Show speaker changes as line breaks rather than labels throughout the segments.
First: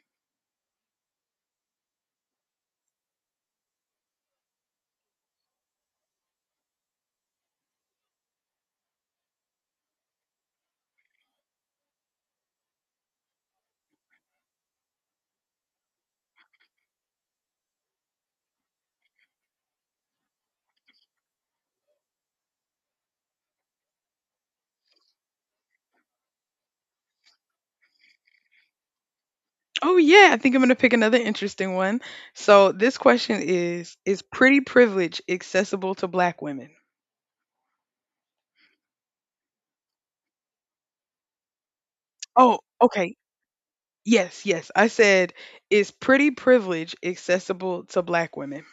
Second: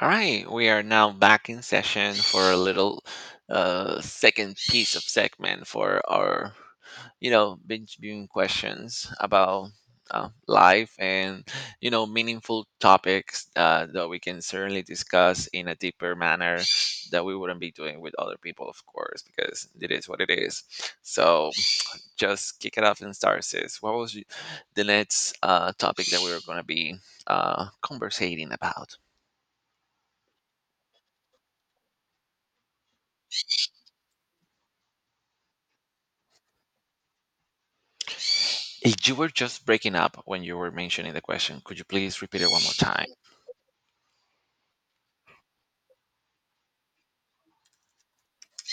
All right, we are now back in session for a little second piece of segment for our, you know, binge viewing questions about life and, you know, meaningful topics that we can certainly discuss in a deeper manner that we wouldn't be doing with other people, of course, because it is what it is. So just kick it off and start, sis. The next topic that we were going to be conversating about?
Oh yeah, I think I'm going to pick another interesting one. So this question is pretty privilege accessible to black women?
If you were just breaking up when you were mentioning the question, could you please repeat it
Oh,
one more time?
okay. Yes, yes. I said, is pretty privilege accessible to black women?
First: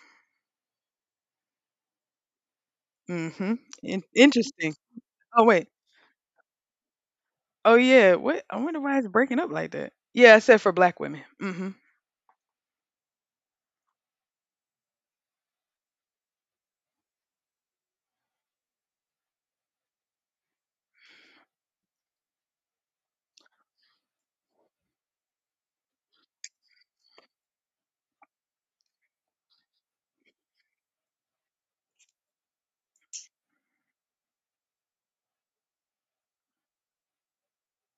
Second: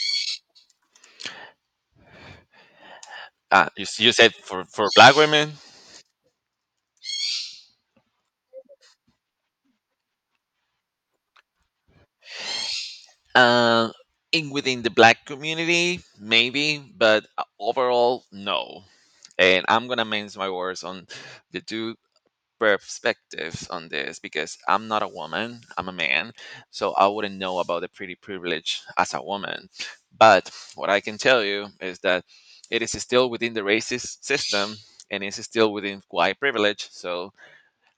Mhm.
You, you said
Interesting.
for black
Oh
women?
wait. Oh yeah. What? I wonder why it's breaking up like that. Yeah, I said for black women. Mhm.
Uh, in within the black community, maybe, but overall, no. And I'm gonna mince my words on the two perspectives on this because I'm not a woman, I'm a man, so I wouldn't know about the pretty privilege as a woman. But what I can tell you is that it is still within the racist system and it's still within white privilege. So,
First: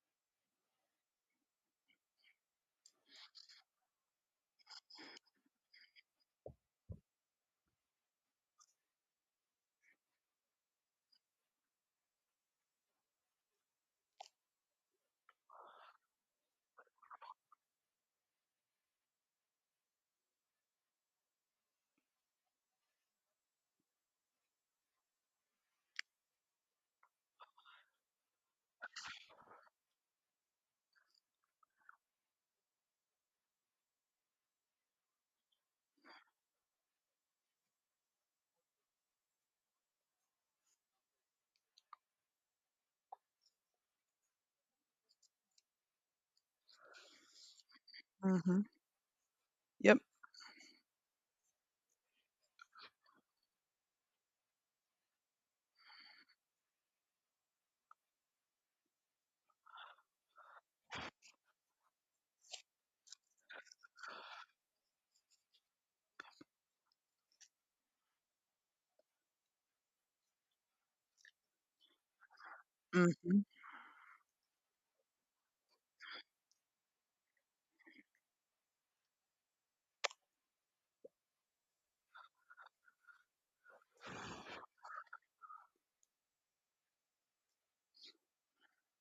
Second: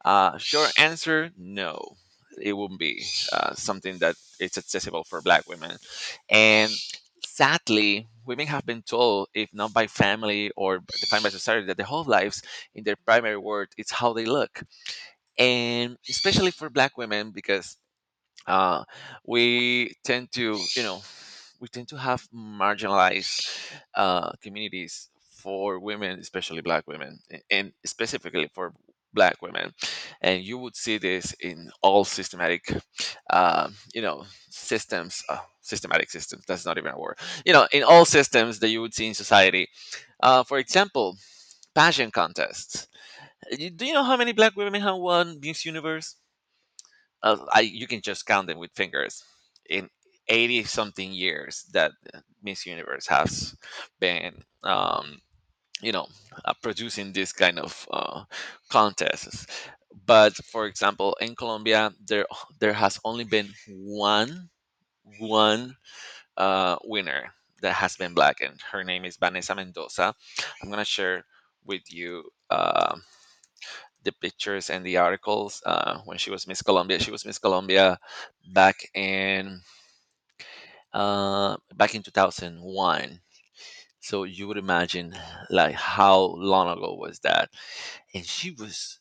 short answer no, it wouldn't be something that it's accessible for black women. And sadly, women have been told, if not by family or defined by society, that their whole lives in their primary world, it's how they look. And especially for black women because uh, we tend to, you know, we tend to have marginalized communities for women, especially black women, and specifically for black women. And you would see this in all systematic you know systems, systematic systems, that's not even a word, you know, in all systems that you would see in society, for example, pageant contests. Do you know how many black women have won Miss Universe? I, you can just count them
Mhm.
with fingers in
Yep.
80 something years that Miss Universe has been, you know, producing this kind of contests. But for example, in Colombia, there has only been one, one winner that has been black, and her name is Vanessa Mendoza. I'm going to share with you uh,
Mhm.
the pictures and the articles when she was Miss Colombia. She was Miss Colombia back in back in 2001. So you would imagine, like, how long ago was that? And she was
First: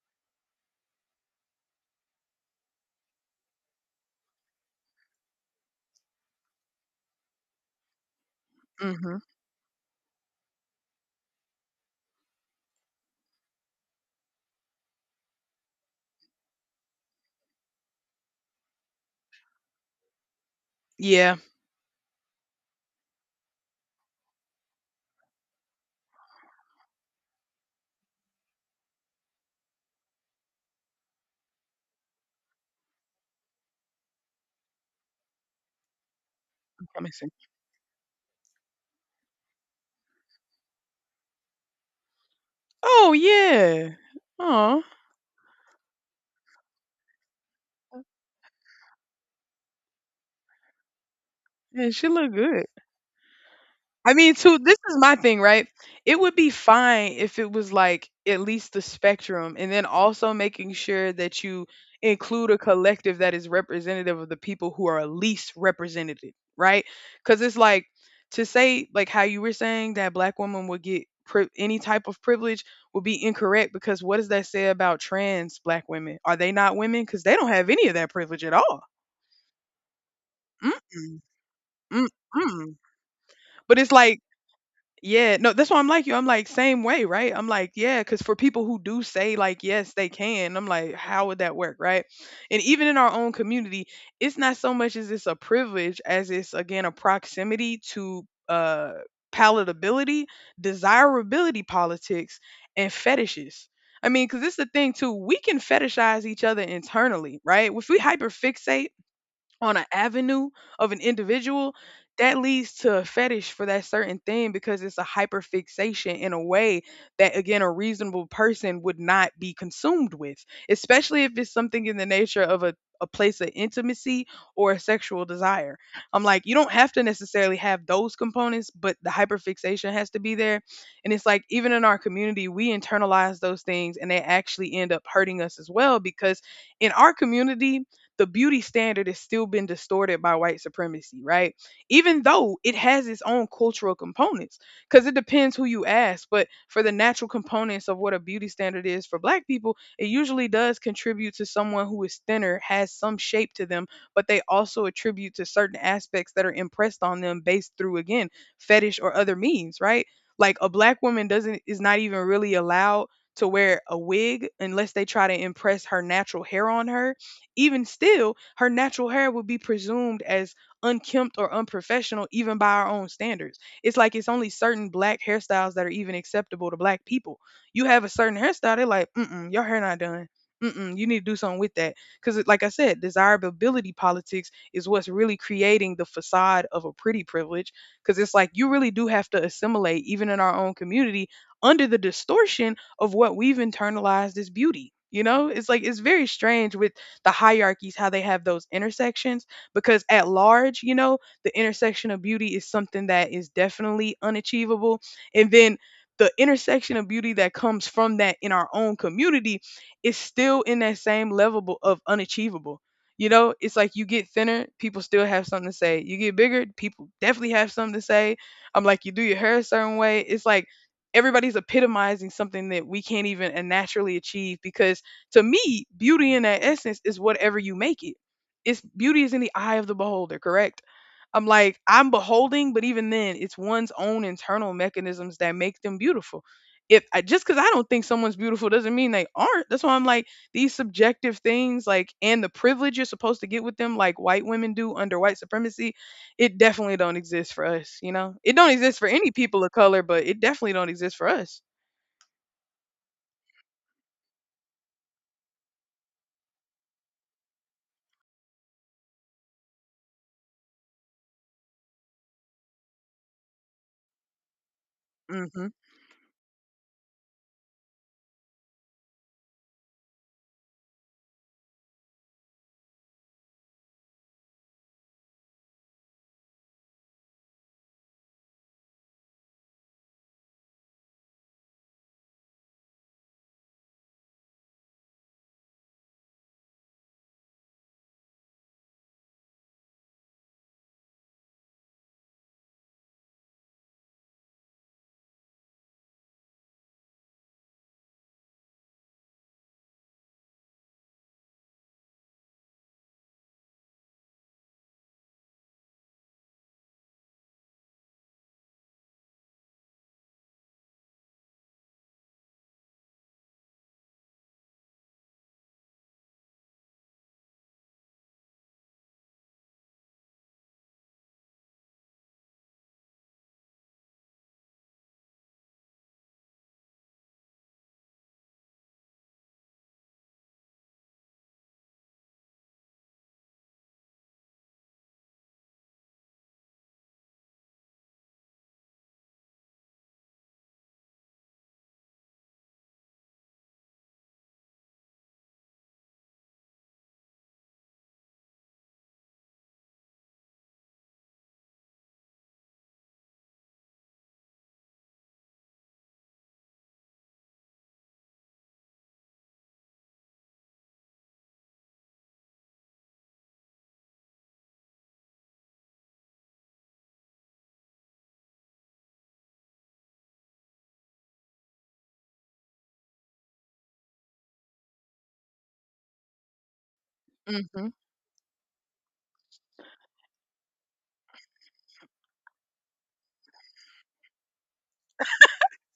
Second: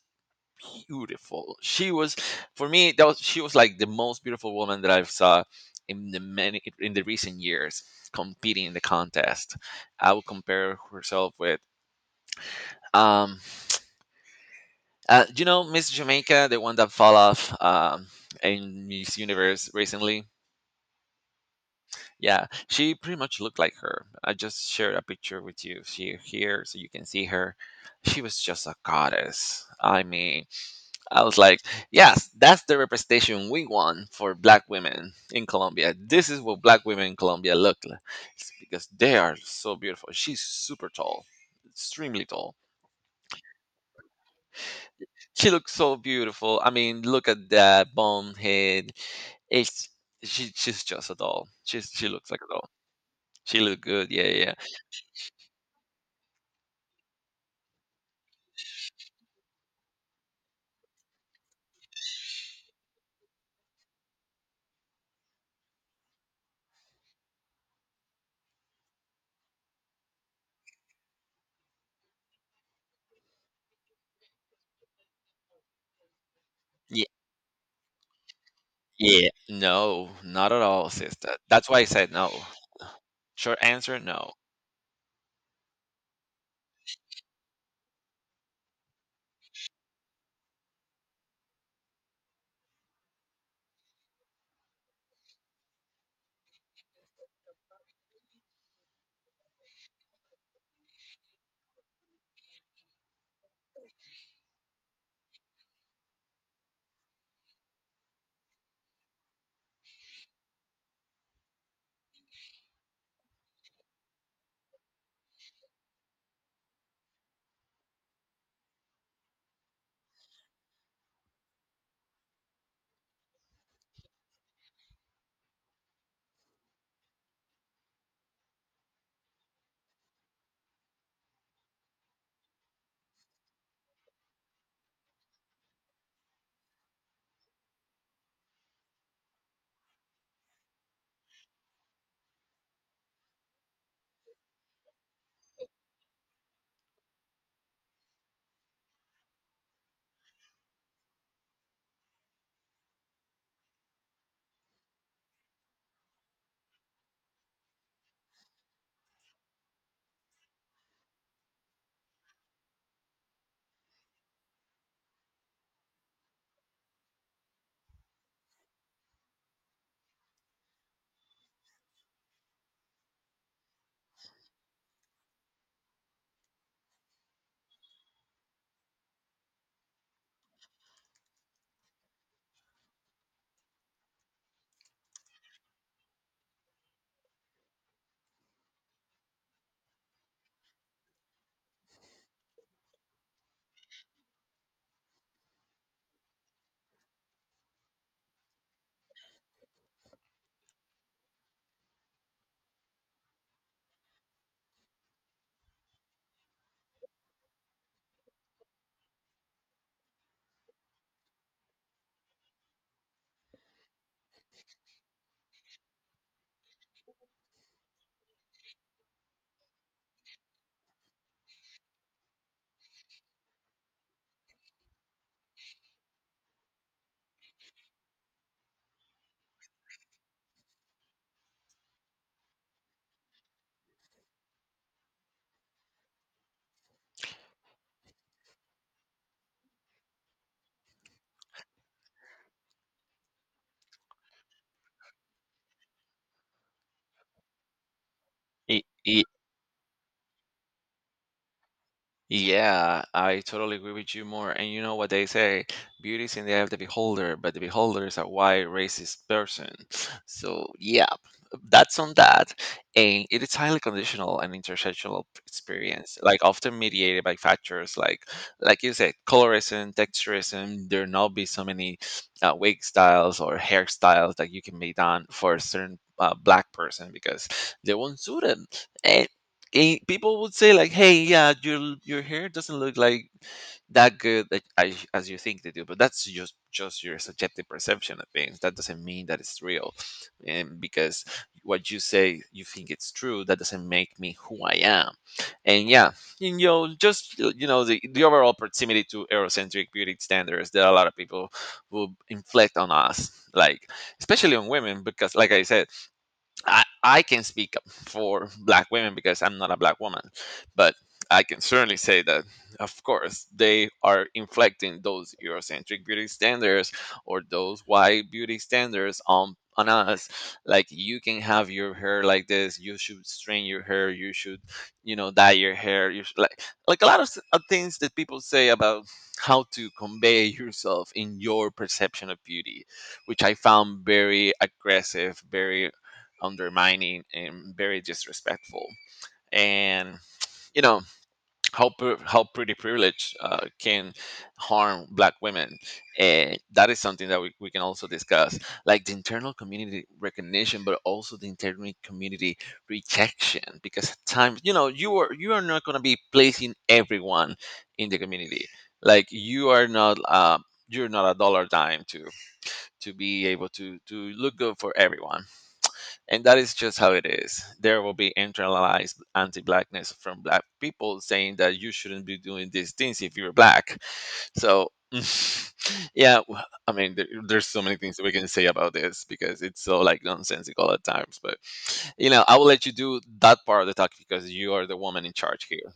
beautiful. She was, for me, that was, she was like the most beautiful woman that I've saw in the many in the recent years competing in the
Mhm.
contest. I would compare herself with um do you know Miss Jamaica, the one that fell off in Miss Universe recently?
Yeah.
Yeah, she pretty much looked like her. I just shared a picture with you, she, here, so you can see her. She was just a goddess. I mean, I was like, yes, that's the representation we want for black women in Colombia. This is what black
That
women in
makes sense.
Colombia look like. It's because they are so beautiful. She's super tall, extremely tall.
Oh yeah. Oh.
She looks so beautiful. I mean, look at that bone head. It's, she's just a doll.
Yeah,
She's
she
she looks
look
like a
good.
doll. She look good.
I
Yeah,
mean,
yeah.
too, this is my thing, right? It would be fine if it was like at least the spectrum, and then also making sure that you include a collective that is representative of the people who are least represented, right? Because it's like to say, like how you were saying that black women would get any type of privilege would be incorrect because what does that say about trans black women? Are they not women?
Yeah,
Because they don't have any of that privilege at all.
yeah. No, not at all,
Mm-mm,
sister. That's why I said no.
mm-mm.
Short
But it's
answer,
like.
no.
Yeah, no, that's why I'm like you. I'm like, same way, right? I'm like, yeah, because for people who do say like yes, they can. I'm like, how would that work, right? And even in our own community, it's not so much as it's a privilege as it's again a proximity to palatability, desirability politics, and fetishes. I mean, because it's the thing too. We can fetishize each other internally, right? If we hyperfixate on an avenue of an individual that leads to a fetish for that certain thing because it's a hyper fixation in a way that again a reasonable person would not be consumed with, especially if it's something in the nature of a place of intimacy or a sexual desire. I'm like, you don't have to necessarily have those components, but the hyperfixation has to be there. And it's like, even in our community, we internalize those things and they actually end up hurting us as well because in our community, the beauty standard has still been distorted by white supremacy, right? Even though it has its own cultural components, because it depends who you ask. But for the natural components of what a beauty standard is for black people, it usually does contribute to someone who is thinner, has some shape to them, but they also attribute to certain aspects that are impressed on them based through, again, fetish or other means, right? Like a black woman doesn't, is not even really allowed to wear a wig unless they try to impress her natural hair on her. Even still, her natural hair would be presumed as unkempt or unprofessional, even by our own standards. It's like it's only certain black hairstyles that are even acceptable to black people. You have a certain hairstyle, they're like, mm-mm, your hair not done. Mm-mm, you need to do something with that. Because, like I said, desirability politics is what's really creating the facade of a pretty privilege. Because it's like you really do have to assimilate, even in our own community, under the distortion of what we've internalized as beauty. You know, it's like it's very strange with the hierarchies, how they have those intersections. Because at large, you know, the intersection of beauty is something that is definitely unachievable. And then the intersection of beauty that comes from that in our own community is still in that same level of unachievable. You know, it's like you get thinner, people still have something to say. You get bigger, people definitely have something to say. I'm like, you do your hair a certain way. It's like everybody's epitomizing something that we can't even naturally achieve because to me, beauty in that essence is whatever you make it. It's, beauty is in the eye of the beholder, correct? I'm like, I'm beholding, but even then, it's one's own internal mechanisms that make them beautiful. If I, just because I don't think someone's beautiful doesn't mean they aren't. That's why I'm like, these subjective things, like, and the privilege you're supposed to get with them, like white women do under white supremacy, it definitely don't exist for us, you know? It don't
I-
exist for any people of color, but it definitely don't exist for us.
Yeah, I totally agree with you more. And you know what they say, beauty is in the eye of the beholder, but the beholder is a white racist person. So yeah, that's on that. And it is highly conditional and intersectional
Hmm.
experience, like often mediated by factors like you said, colorism, texturism. There not be so many wig styles or hairstyles that you can be done for a certain black person because they won't suit it. People would say like, "Hey, yeah, your hair doesn't look like that good that- as you think they do," but that's just your subjective perception of things. That doesn't mean that it's real, and because what you say you think it's true, that doesn't make me who I am. And yeah, you know, just you know, the overall proximity to Eurocentric beauty standards that a lot of people will inflict on us, like especially on women, because like I said, I can speak up for black women because I'm not a black woman, but I can certainly say that, of course, they are inflecting those Eurocentric beauty standards or those white beauty standards on us. Like you can have your hair like this, you should strain your hair, you should, you know, dye your hair. You should, like a lot of of things that people say about how to convey yourself in your perception of beauty, which I found very aggressive, very undermining and very disrespectful. And, you know, how how pretty privilege can harm black women, and that is something that we can also discuss, like the internal community recognition but also the internal community rejection, because at times, you know, you are not going to be placing everyone in the community. Like you are not you're not a dollar dime to be able to look good for everyone, and that is just how it is. There will be internalized anti blackness from black people saying that you shouldn't be doing these things if you're black. So, yeah, I mean, there's so
Hmm.
many things that we can say about this because it's so like nonsensical at times. But, you know, I will let you do that part of the talk because you are the woman in charge here.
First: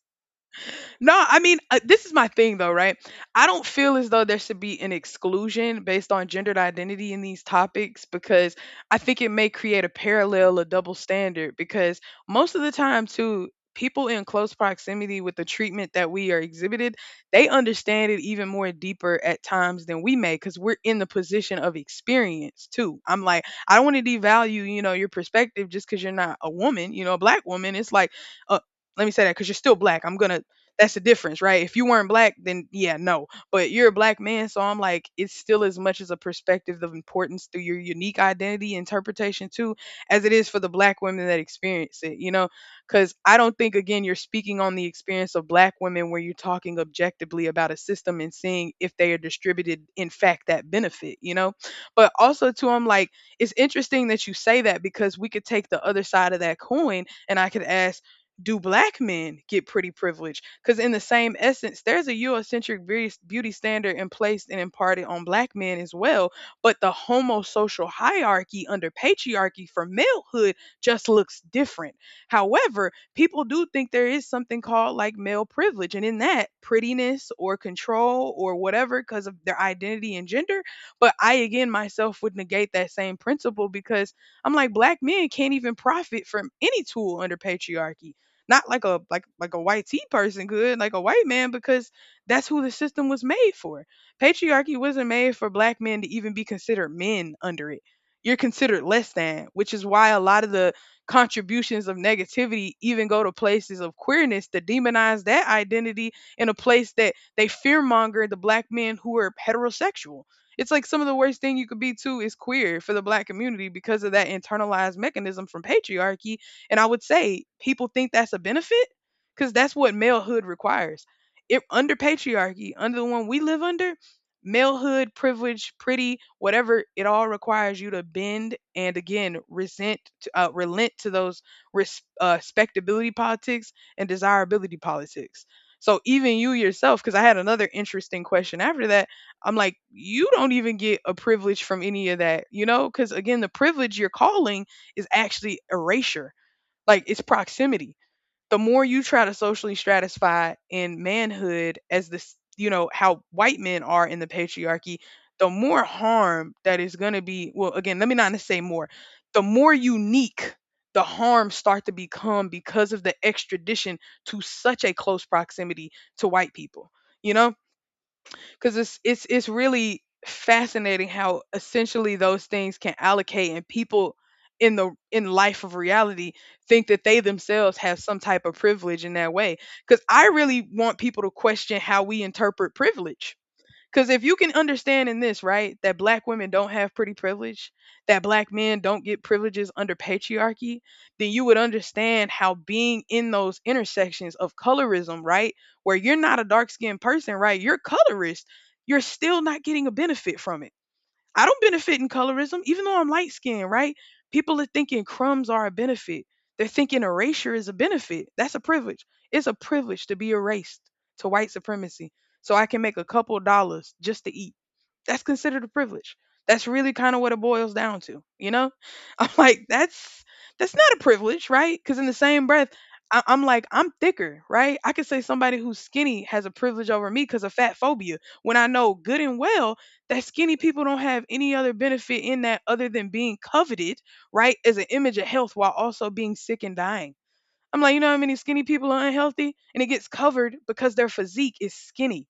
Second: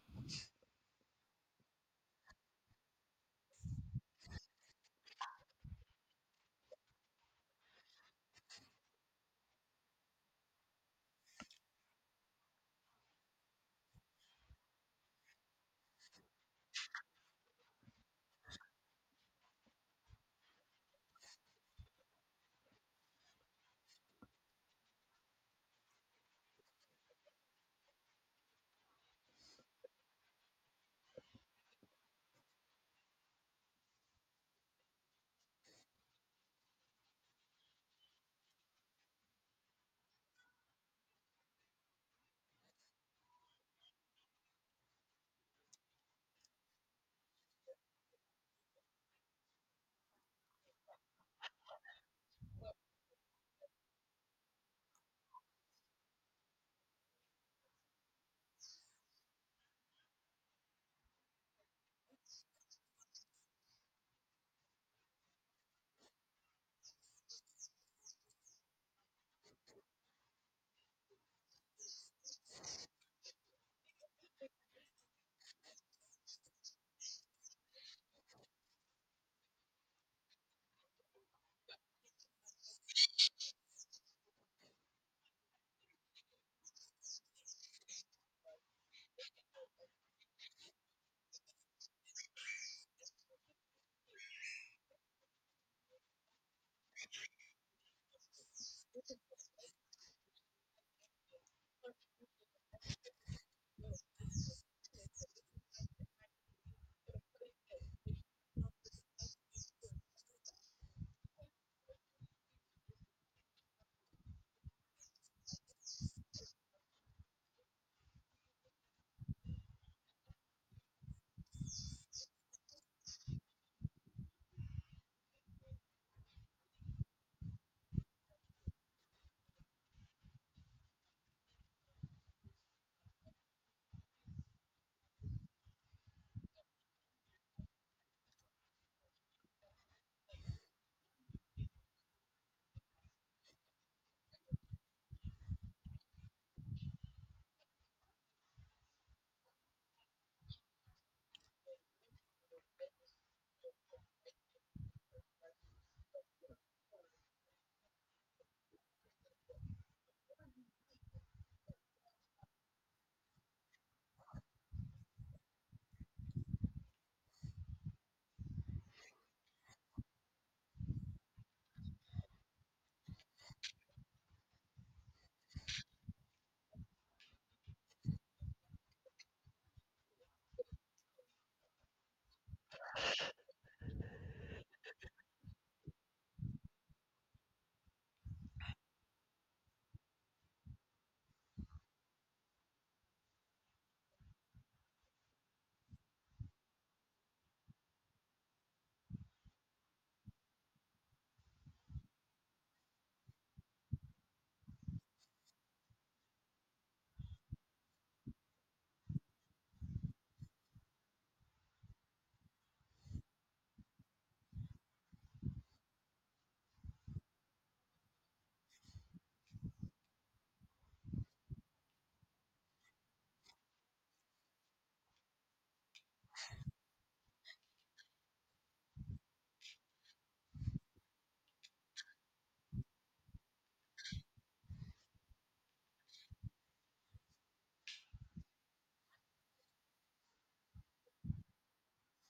No, I mean, this is my thing though, right? I don't feel as though there should be an exclusion based on gendered identity in these topics because I think it may create a parallel, a double standard. Because most of the time, too, people in close proximity with the treatment that we are exhibited, they understand it even more deeper at times than we may because we're in the position of experience, too. I'm like, I don't want to devalue, you know, your perspective just because you're not a woman, you know, a black woman. It's like, uh, let me say that because you're still black. I'm gonna That's the difference, right? If you weren't black, then yeah, no. But you're a black man, so I'm like, it's still as much as a perspective of importance through your unique identity interpretation too, as it is for the black women that experience it, you know? Because I don't think again you're speaking on the experience of black women where you're talking objectively about a system and seeing if they are distributed in fact that benefit, you know? But also too, I'm like, it's interesting that you say that because we could take the other side of that coin and I could ask, do black men get pretty privilege? Because in the same essence, there's a Eurocentric beauty standard in place and imparted on black men as well. But the homosocial hierarchy under patriarchy for malehood just looks different. However, people do think there is something called like male privilege, and in that, prettiness or control or whatever because of their identity and gender. But I again myself would negate that same principle because I'm like black men can't even profit from any tool under patriarchy, not like a white tea person could, like a white man, because that's who the system was made for. Patriarchy wasn't made for black men to even be considered men under it. You're considered less than, which is why a lot of the contributions of negativity even go to places of queerness to demonize that identity in a place that they fearmonger the black men who are heterosexual. It's like some of the worst thing you could be too is queer for the black community because of that internalized mechanism from patriarchy, and I would say people think that's a benefit because that's what malehood requires. It, under patriarchy, under the one we live under, malehood, privilege, pretty, whatever, it all requires you to bend and again resent, relent to those respectability politics and desirability politics. So even you yourself, because I had another interesting question after that. I'm like, you don't even get a privilege from any of that, you know? Because again, the privilege you're calling is actually erasure, like it's proximity. The more you try to socially stratify in manhood as this, you know, how white men are in the patriarchy, the more harm that is going to be. Well, again, let me not say more. The more unique the harms start to become because of the extradition to such a close proximity to white people. You know, because it's really fascinating how essentially those things can allocate and people in the in life of reality think that they themselves have some type of privilege in that way because I really want people to question how we interpret privilege. Because if you can understand in this, right, that black women don't have pretty privilege, that black men don't get privileges under patriarchy, then you would understand how being in those intersections of colorism, right, where you're not a dark skinned person, right, you're colorist, you're still not getting a benefit from it. I don't benefit in colorism, even though I'm light skinned, right? People are thinking crumbs are a benefit. They're thinking erasure is a benefit. That's a privilege. It's a privilege to be erased to white supremacy. So I can make a couple dollars just to eat. That's considered a privilege. That's really kind of what it boils down to, you know? I'm like, that's not a privilege, right? Because in the same breath, I'm like, I'm thicker, right? I could say somebody who's skinny has a privilege over me because of fat phobia when I know good and well that skinny people don't have any other benefit in that other than being coveted, right, as an image of health while also being sick and dying. I'm like, you know how many skinny people are unhealthy, and it gets covered because their physique is skinny.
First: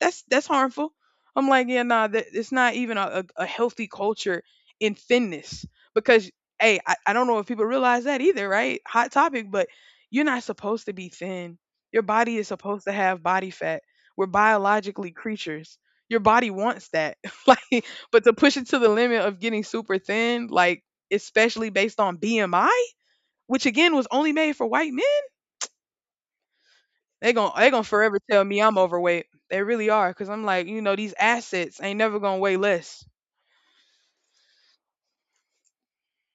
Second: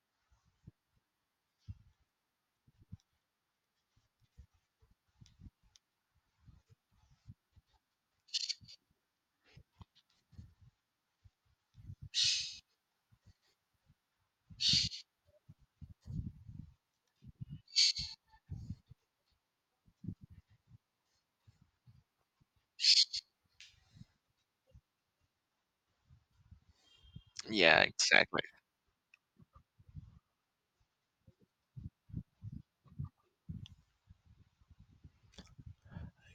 That's harmful. I'm like, yeah, nah, it's not even a healthy culture in thinness because, hey, I don't know if people realize that either, right? Hot topic, but you're not supposed to be thin. Your body is supposed to have body fat. We're biologically creatures. Your body wants that. Like, but to push it to the limit of getting super thin, like especially based on BMI, which again was only made for white men. They
Yeah,
gonna forever
exactly.
tell me I'm overweight. They really are, because 'cause I'm like, these assets ain't never gonna weigh less.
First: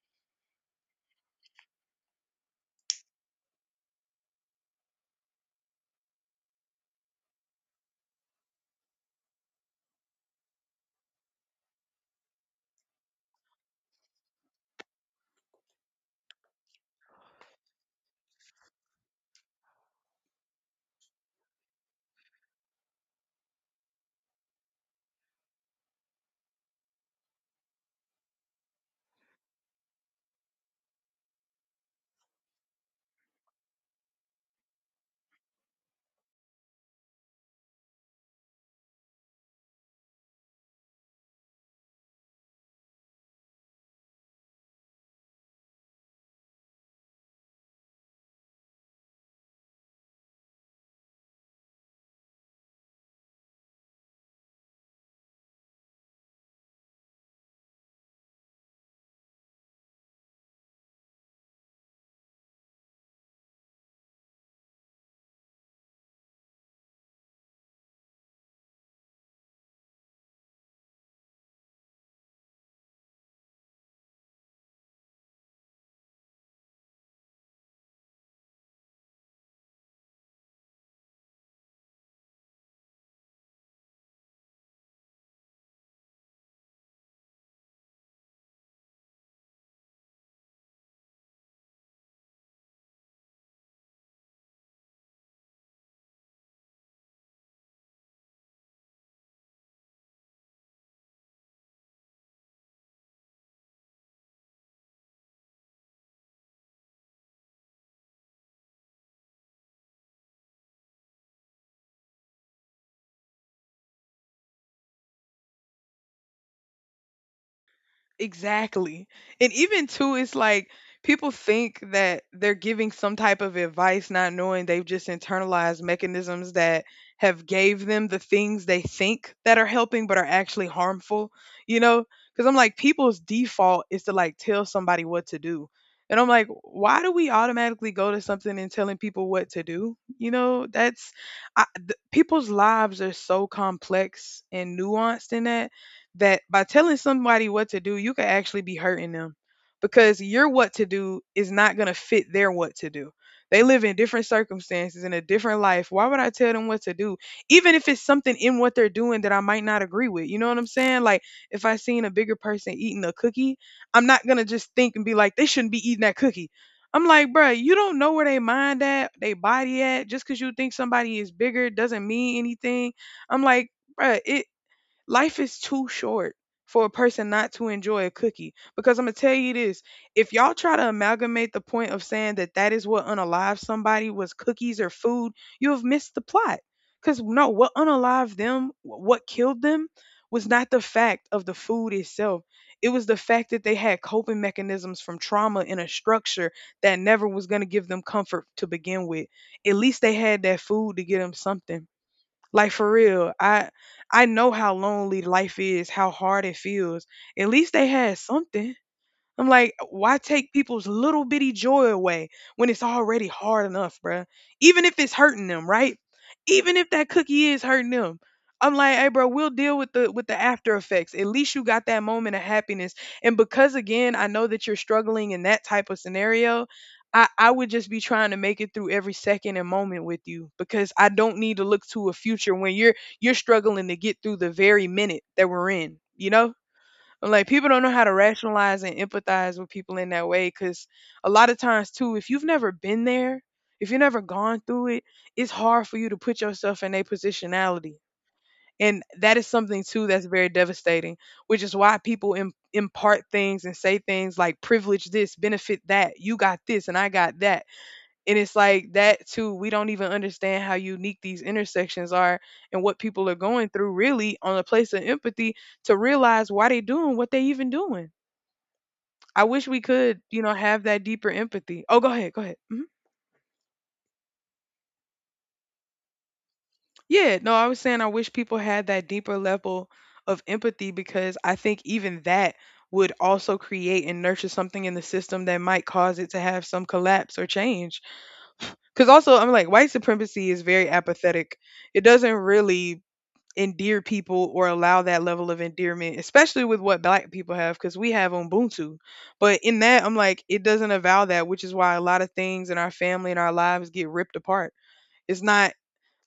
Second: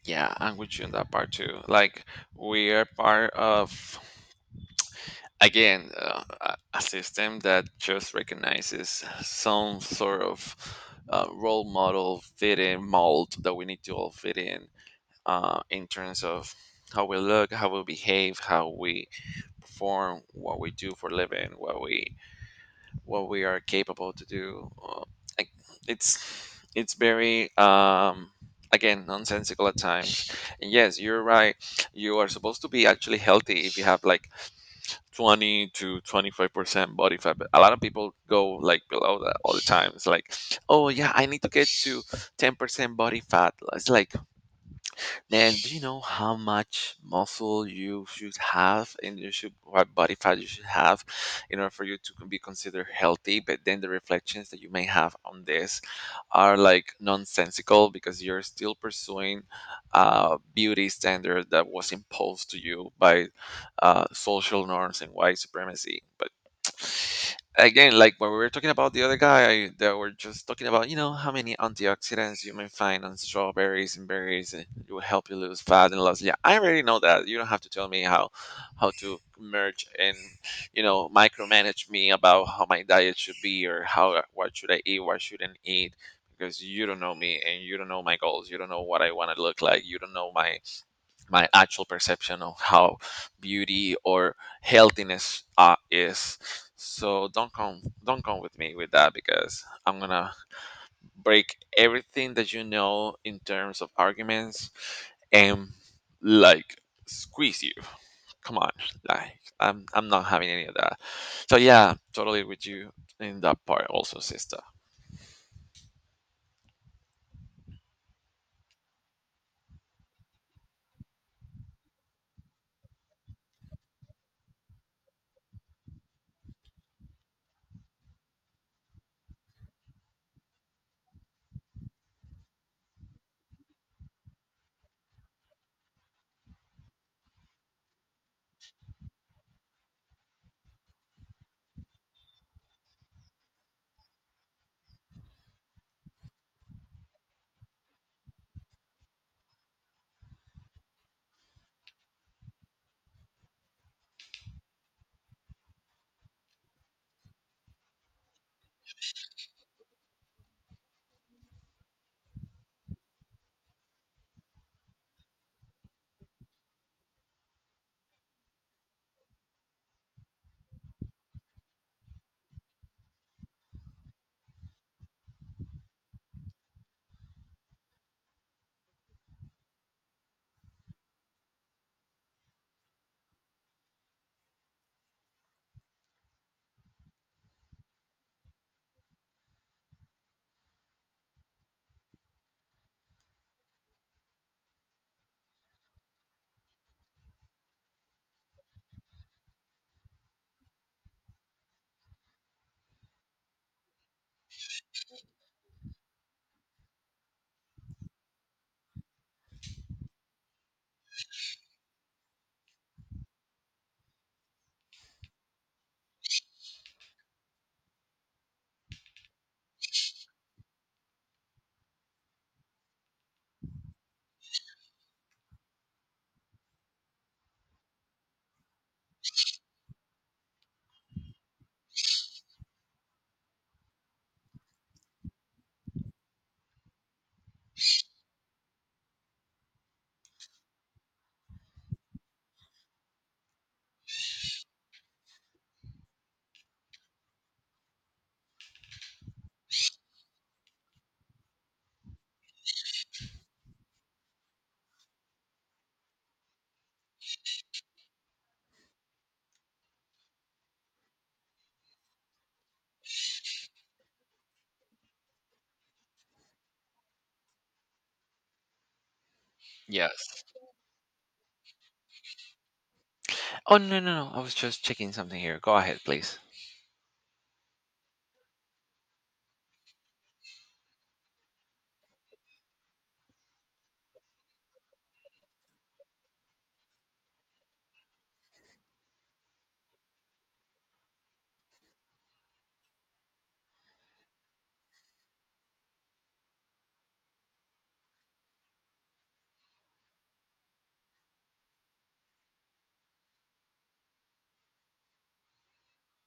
Yeah, I'm with you on that part too. Like, we are part of, again, a system that just recognizes some sort of role model fitting mold that we need to all fit in terms of how we look, how we behave, how we perform, what we do for a living, what we, what we are capable to do, like, it's it's very, again nonsensical at times. And yes, you're right, you are supposed to be actually healthy if you have like 20 to 25% body fat. But a lot of people go like below that all the time. It's like, oh, yeah, I need to get to 10% body fat. It's like, and do you know how much muscle you should have and you should what body fat you should have in order for you to be considered healthy? But then the reflections that you may have on this are like nonsensical because you're still pursuing a beauty standard that was imposed to you by social norms and white supremacy. But again, like when we were talking about the other guy, that we're just talking about, you know, how many antioxidants you may find on strawberries and berries, and it will help you lose fat and loss. Yeah, I already know that. You don't have to tell me how, to merge and, you know, micromanage me about how my diet should be or how, what should I eat, what shouldn't eat, because you don't know me and you don't know my goals. You don't know what I want to look like. You don't know my, my actual perception of how beauty or healthiness is. So don't come with me with that because I'm gonna break everything that you know in terms of arguments and, like, squeeze you. Come on, like, I'm not having any of that. So yeah, totally with you in that part also, sister.
Exactly. And even too, it's like people think that they're giving some type of advice, not knowing they've just internalized mechanisms that have gave them the things they think that are helping but are actually harmful, you know? Because I'm like, people's default is to like tell somebody what to do. And I'm like, why do we automatically go to something and telling people what to do? You know, that's people's lives are so complex and nuanced in that by telling somebody what to do, you could actually be hurting them because your what to do is not going to fit their what to do. They live in different circumstances in a different life. Why would I tell them what to do? Even if it's something in what they're doing that I might not agree with. You know what I'm saying? Like if I seen a bigger person eating a cookie, I'm not going to just think and be like they shouldn't be eating that cookie. I'm like, bruh, you don't know where they mind at, they body at. Just because you think somebody is bigger doesn't mean anything. I'm like, bruh, it Life is too short for a person not to enjoy a cookie because I'm going to tell you this. If y'all try to amalgamate the point of saying that that is what unalived somebody was cookies or food, you have missed the plot. Because no, what unalived them, what killed them, was not the fact of the food itself. It was the fact that they had coping mechanisms from trauma in a structure that never was going to give them comfort to begin with. At least they had that food to get them something. Like for real, I know how lonely life is, how hard it feels. At least they had something. I'm like, why take people's little bitty joy away when it's already hard enough, bruh? Even if it's hurting them, right? Even if that cookie is hurting them. I'm like, hey, bro, we'll deal with the after effects. At least you got that moment of happiness. And because again, I know that you're struggling in that type of scenario, I would just be trying to make it through every second and moment with you because I don't need to look to a future when you're struggling to get through the very minute that we're in, you know? Like people don't know how to rationalize and empathize with people in that way because a lot of times too, if you've never been there, if you've never gone through it, it's hard for you to put yourself in a positionality. And that is something too that's very devastating, which is why people impart things and say things like privilege this, benefit that, you got this and I got that and it's like that too. We don't even understand how unique these intersections are and what people are going through really on a place of empathy to realize why they doing what they even doing. I wish we could, you
Yes.
know, have that deeper empathy. Oh, go ahead, go ahead.
Oh no no no! I was just checking something here. Go ahead, please.
Yeah, no, I was saying I wish people had that deeper level of empathy because I think even that would also create and nurture something in the system that might cause it to have some collapse or change. Because also, I'm like, white supremacy is very apathetic. It doesn't really endear people or allow that level of endearment, especially with what black people have, because we have Ubuntu. But in that, I'm like, it doesn't avow that, which is why a lot of things in our family and our lives get ripped apart. It's not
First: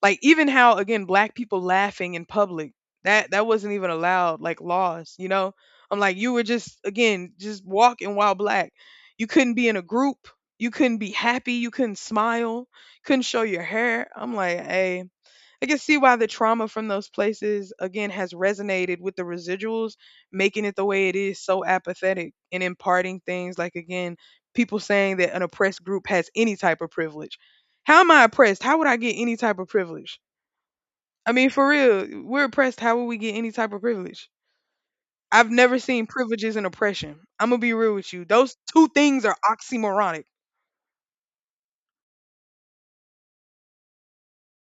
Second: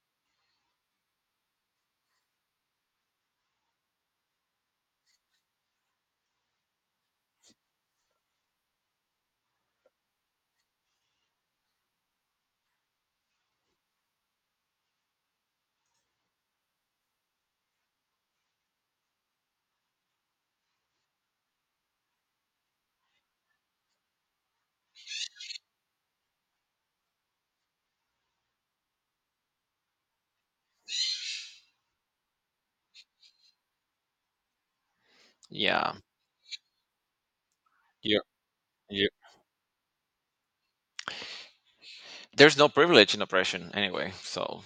like even how again black people laughing in public, that that wasn't even allowed, like laws, you know. I'm like, you were just again just walking while black, you couldn't be in a group, you couldn't be happy, you couldn't smile, couldn't show your hair. I'm like, hey, I can see why the trauma from those places again has resonated with the residuals, making it the way it is so apathetic and imparting things like again, people saying that an oppressed group has any type of privilege. How am I oppressed? How would I get any type of privilege? I mean, for real, we're oppressed. How would we get any type of privilege? I've never
Yeah.
seen privileges and oppression. I'm gonna be real with you. Those two
You're,
things are oxymoronic.
there's no privilege in oppression anyway, so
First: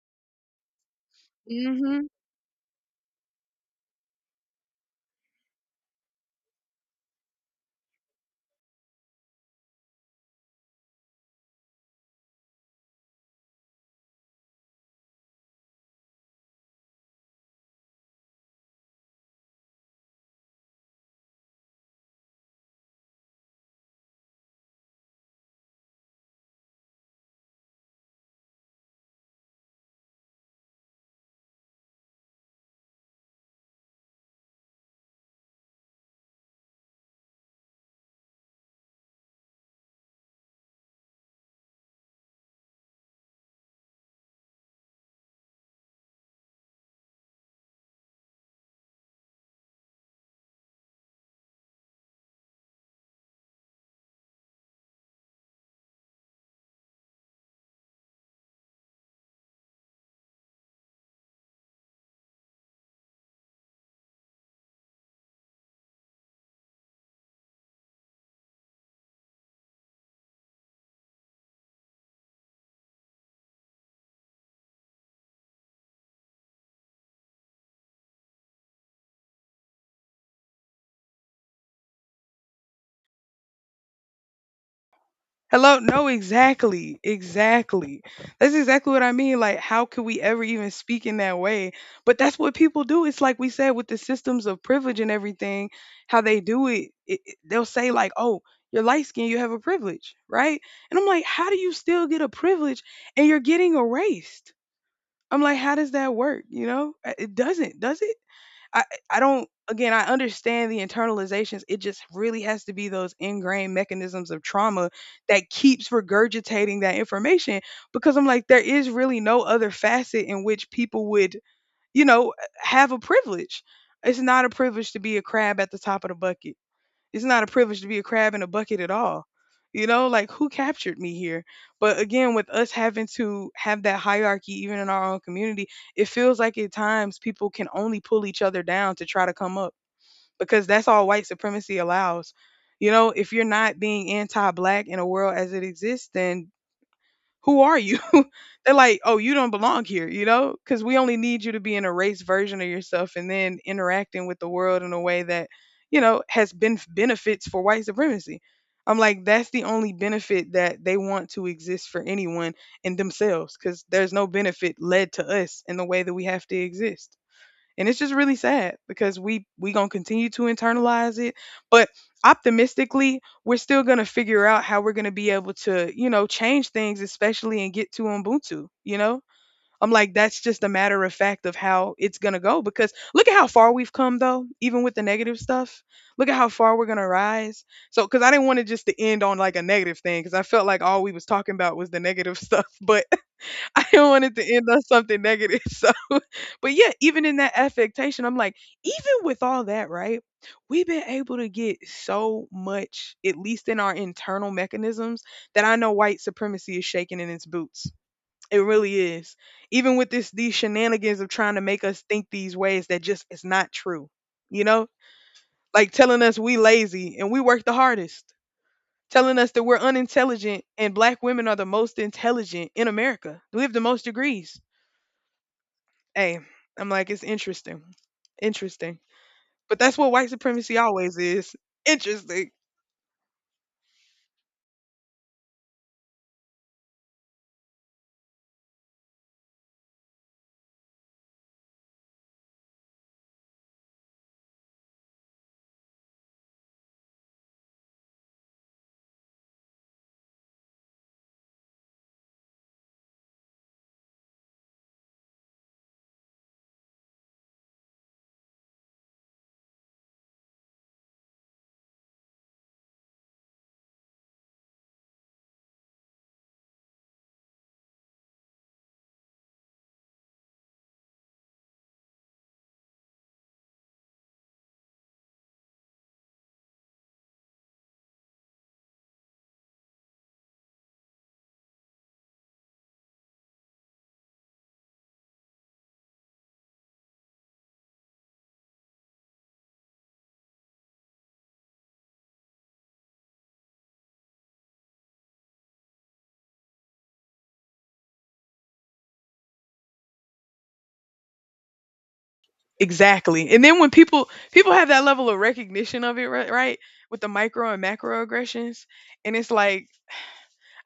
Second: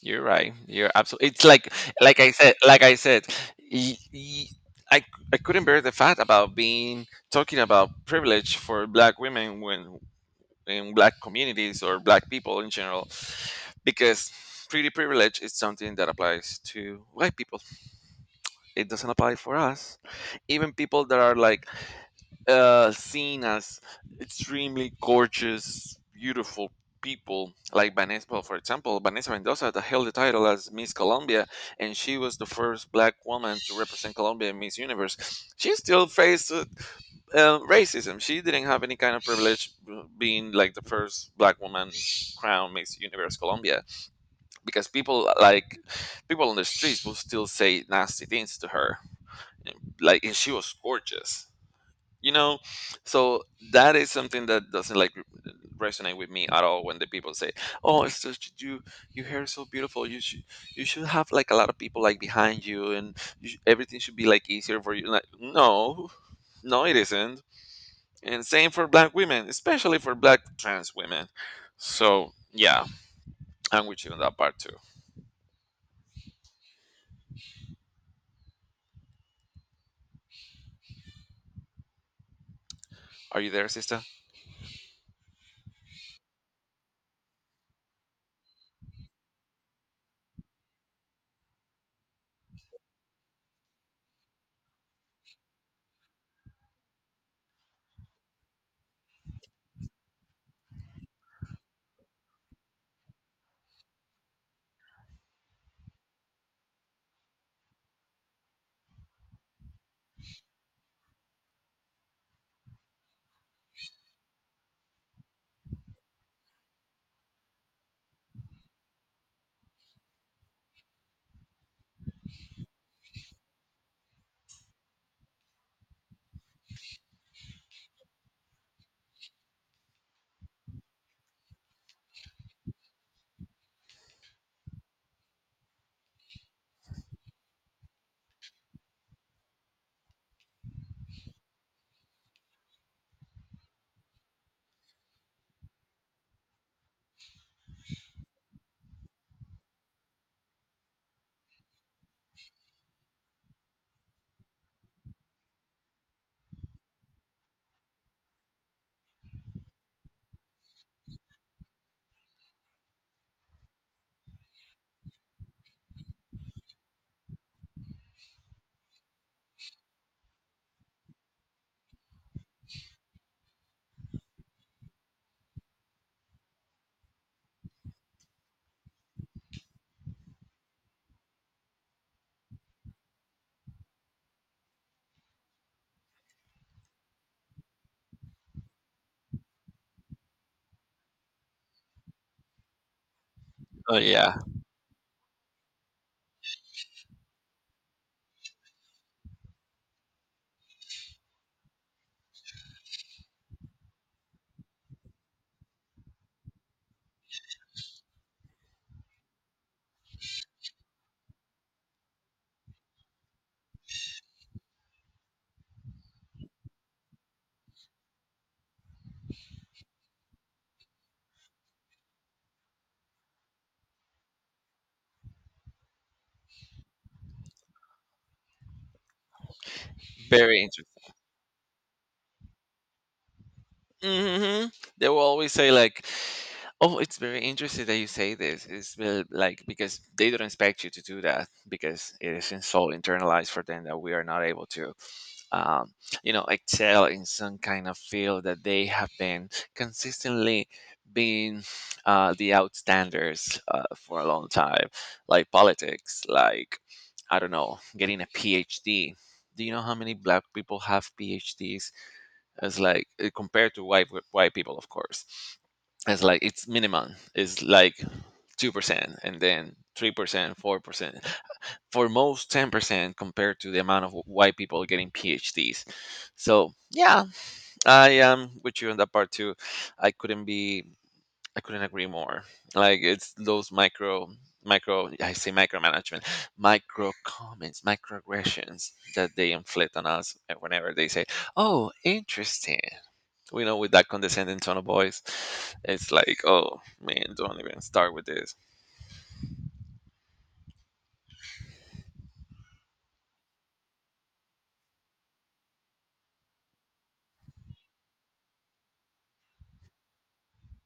you're right, you're absolutely. It's like,
Hmm.
like I said, y- y- I, c- I couldn't bear the fact about being talking about privilege for black women when in black communities or black people in general, because pretty privilege is something that applies to white people, it doesn't apply for us. Even people that are like seen as extremely gorgeous, beautiful people, like Vanessa, well, for example, Vanessa Mendoza that held the title as Miss Colombia, and she was the first black woman to represent Colombia in Miss Universe. She still faced racism. She didn't have any kind of privilege being like the first black woman crowned Miss Universe Colombia, because people on the streets will still say nasty things to her. Like, and she was gorgeous, you know, so that is something that doesn't like resonate with me at all when the people say, oh, it's just you, your hair is so beautiful, you should, you should have like a lot of people like behind you, and you everything should be like easier for you. Like, no, no, it isn't. And same for black women, especially for black trans women. So yeah, I'm with you on that part too. Are you there, sister?
Hello, no, exactly, exactly. That's exactly what I mean. Like, how could we ever even speak in that way? But that's what people do. It's like we said with the systems of privilege and everything, how they do it, they'll say, like, oh, you're light skinned, you have a privilege, right? And I'm like, how do you still get a privilege and you're getting erased? I'm like, how does that work? You know, it doesn't, does it? I I don't, again, I understand the internalizations. It just really has to be those ingrained mechanisms of trauma that keeps regurgitating that information because I'm like there is really no other facet in which people would, you know, have a privilege. It's not a privilege to be a crab at the top of the bucket. It's not a privilege to be a crab in a bucket at all. You know, like who captured me here? But again, with us having to have that hierarchy even in our own community, it feels like at times people can only pull each other down to try to come up because that's all white supremacy allows. You know, if you're not being anti black in a world as it exists, then who are you? They're like, oh, you don't belong here, you know, because we only need you to be an erased version of yourself and then interacting with the world in a way that, you know, has been benefits for white supremacy. I'm like, that's the only benefit that they want to exist for anyone and themselves, because there's no benefit led to us in the way that we have to exist and it's just really sad because we gonna continue to internalize it, but optimistically we're still gonna figure out how we're gonna be able to, you know, change things especially and get to ubuntu, you know. I'm like, that's just a matter of fact of how it's gonna go because look at how far we've come though, even with the negative stuff. Look at how far we're gonna rise. So because I didn't want to just to end on like a negative thing because I felt like all we was talking about was the negative stuff, but I
Oh
don't want
yeah.
it to end on something negative. So, but yeah, even in that affectation, I'm like, even with all that, right? We've been able to get so much, at least in our internal mechanisms, that I know white supremacy is shaking in its boots. It really is. Even with this, these shenanigans of trying to make us think these ways that just is not true. You know, like telling us we lazy and we work the hardest, telling us that we're unintelligent and black women are the most intelligent in America. We have the most degrees. Hey, I'm like, it's interesting. Interesting. But that's what white
Very
supremacy
interesting.
always is. Interesting.
hmm they will always say like, "Oh, it's very interesting that you say this." It's, like, because they don't expect you to do that because it isn't so internalized for them that we are not able to, um, you know, excel in some kind of field that they have been consistently being the outstanders for a long time, like politics, like, I don't know, getting a PhD. Do you know how many black people have PhDs? As like, compared to white people, of course. It's like it's minimum. It's like 2%, and then 3%, 4%, for most 10% compared to the amount of white people getting PhDs. So yeah, I am with you on that part too. I couldn't be, I couldn't agree more. Like it's those micro, I say micromanagement, micro comments, microaggressions that they inflict on us whenever they say, "Oh, interesting." We know with that condescending tone of voice, it's like, oh man, don't even start with this.
Exactly. And then when people have that level of recognition of it, right? With the micro and macro aggressions, and it's like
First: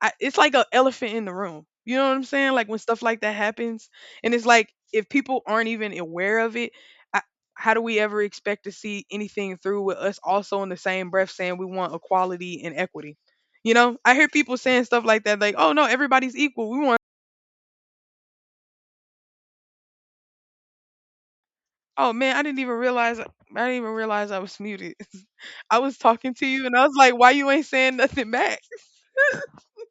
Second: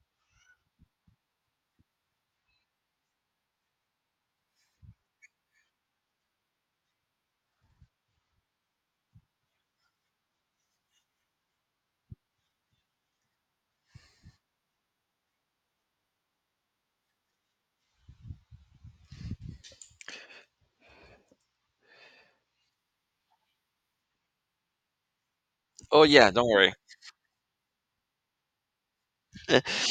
it's like an elephant in the room. You know what I'm saying? Like when stuff like that happens, and it's like if people aren't even aware of it, I, how do we ever expect to see anything through with us also in the same breath saying we want equality and equity? You know, I hear people saying stuff like that, like, "Oh no, everybody's equal. We want." Oh man, I didn't even realize. I didn't even realize I was muted. I was
Oh yeah,
talking to
don't
you,
worry.
and I was like, "Why you ain't saying nothing back?"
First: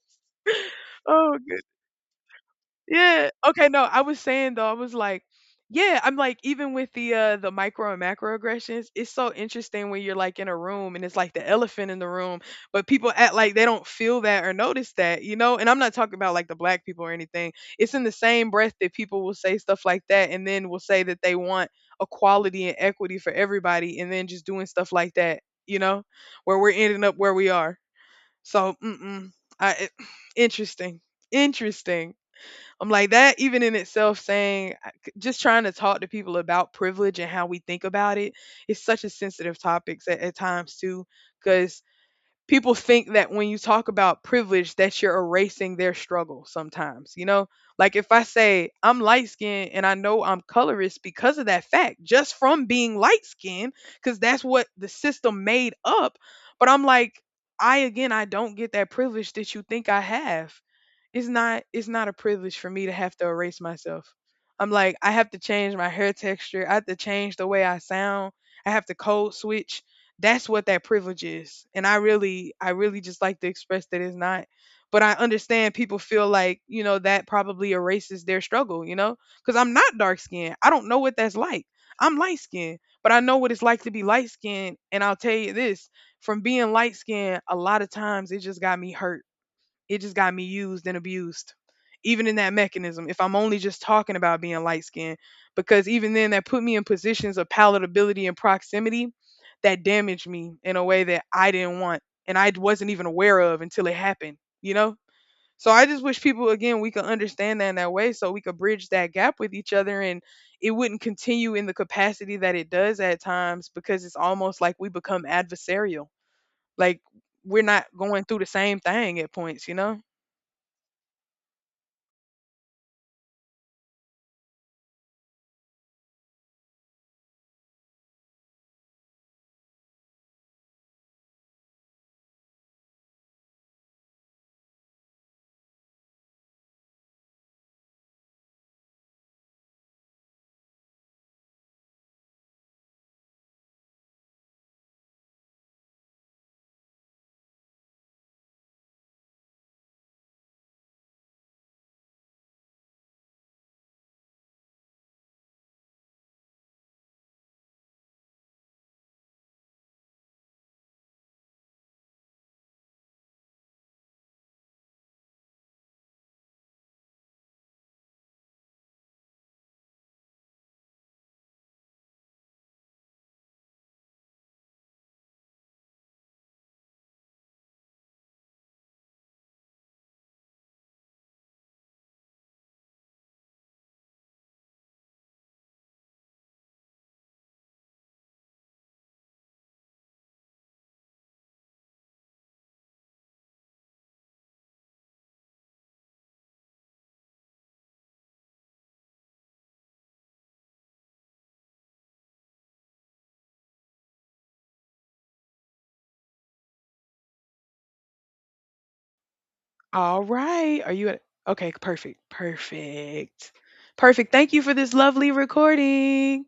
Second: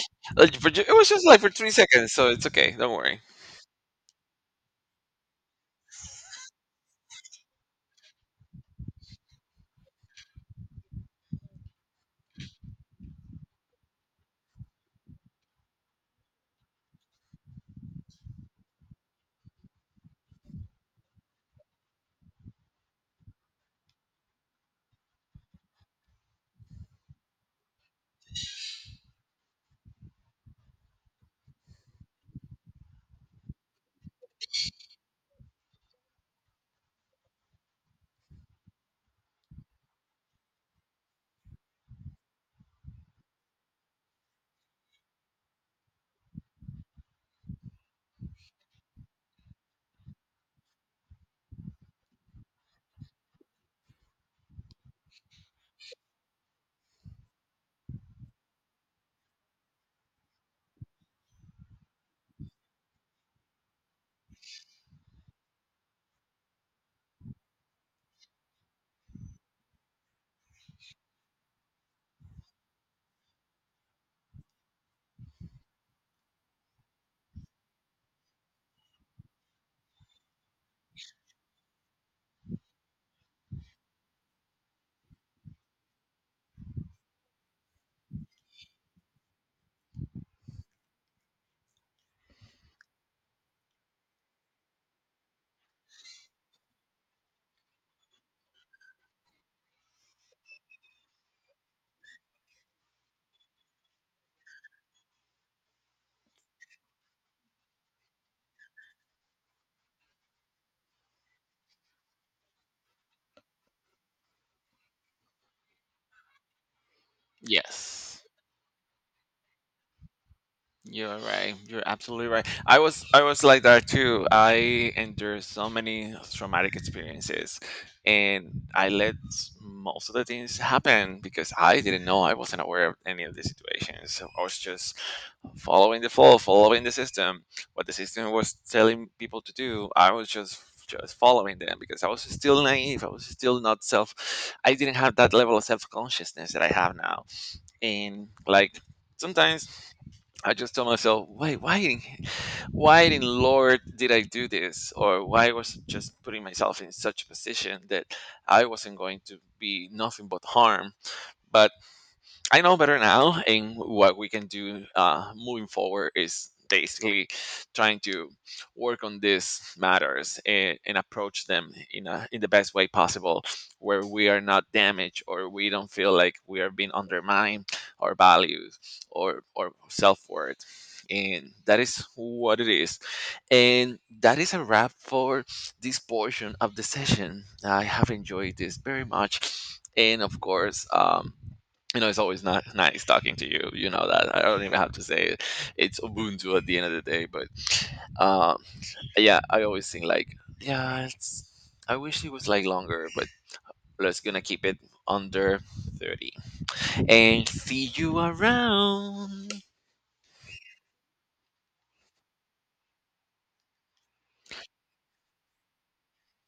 Like, but it was just
Oh.
like for 3 seconds, so it's okay, don't worry.
Yeah. Okay. No, I was saying though, I was like, yeah, I'm like, even with the micro and macro aggressions, it's so interesting when you're like in a room and it's like the elephant in the room, but people act like they don't feel that or notice that, you know? And I'm not talking about like the black people or anything. It's in the same breath that people will say stuff like that and then will say that they want equality and equity for everybody and then just doing stuff like that, you know, where we're ending up where we are. So, mm-mm. I, it, interesting. Interesting. I'm like that even in itself saying just trying to talk to people about privilege and how we think about it is such a sensitive topic at times too cuz people think that when you talk about privilege that you're erasing their struggle sometimes, you know? Like if I say I'm light skinned and I know I'm colorist because of that fact, just from being light skinned cuz that's what the system made up, but I'm like I again I don't get that privilege that you think I have. It's not it's not a privilege for me to have to erase myself. I'm like I have to change my hair texture, I have to change the way I sound, I have to code switch. That's what that privilege is. And I really just like to express that it's not, but I understand people feel like, you know, that probably erases their struggle, you know? Cuz I'm not dark skinned. I don't know what that's like. I'm light skinned, but I know what it's like to be light skinned and I'll tell you this, from being light skinned, a lot of times it just got me hurt, it just got me used and abused, even in that mechanism. If I'm only just talking about being light skinned, because even then, that put me in positions of palatability and proximity that damaged me in a way that I didn't want and I wasn't even aware of until it happened, you know? So I just wish people, again, we could understand that in that way so we could bridge that gap with each other and it wouldn't continue in the capacity that it does at times because it's almost like we become adversarial. Like we're not
Yes.
going through the same thing at points, you know?
You're right. You're absolutely right. I was like that too. I endured so many traumatic experiences, and I let most of the things happen because I didn't know I wasn't aware of any of the situations. So I was just following the flow, following the system, what the system was telling people to do. I was just, following them because I was still naive. I was still not self, I didn't have that level of self consciousness that I have now. And like sometimes I just told myself, wait, why in Lord did I do this, or why was just putting myself in such a position that I wasn't going to be nothing but harm. But I know better now, and what we can do moving forward is basically trying to work on these matters and approach them in a, in the best way possible, where we are not damaged or we don't feel like we are being undermined our values, or self worth, and that is what it is, and that is a wrap for this portion of the session. I have enjoyed this very much, and of course. You know, it's always not nice talking to you. You know that. I don't even have to say it. It's Ubuntu at the end of the day. But um, yeah, I always think like, yeah, it's. I wish it was like longer, but let's gonna keep it under 30. And see you around.
All right. Are you at Okay, perfect. Perfect. Perfect. Thank you for this lovely recording.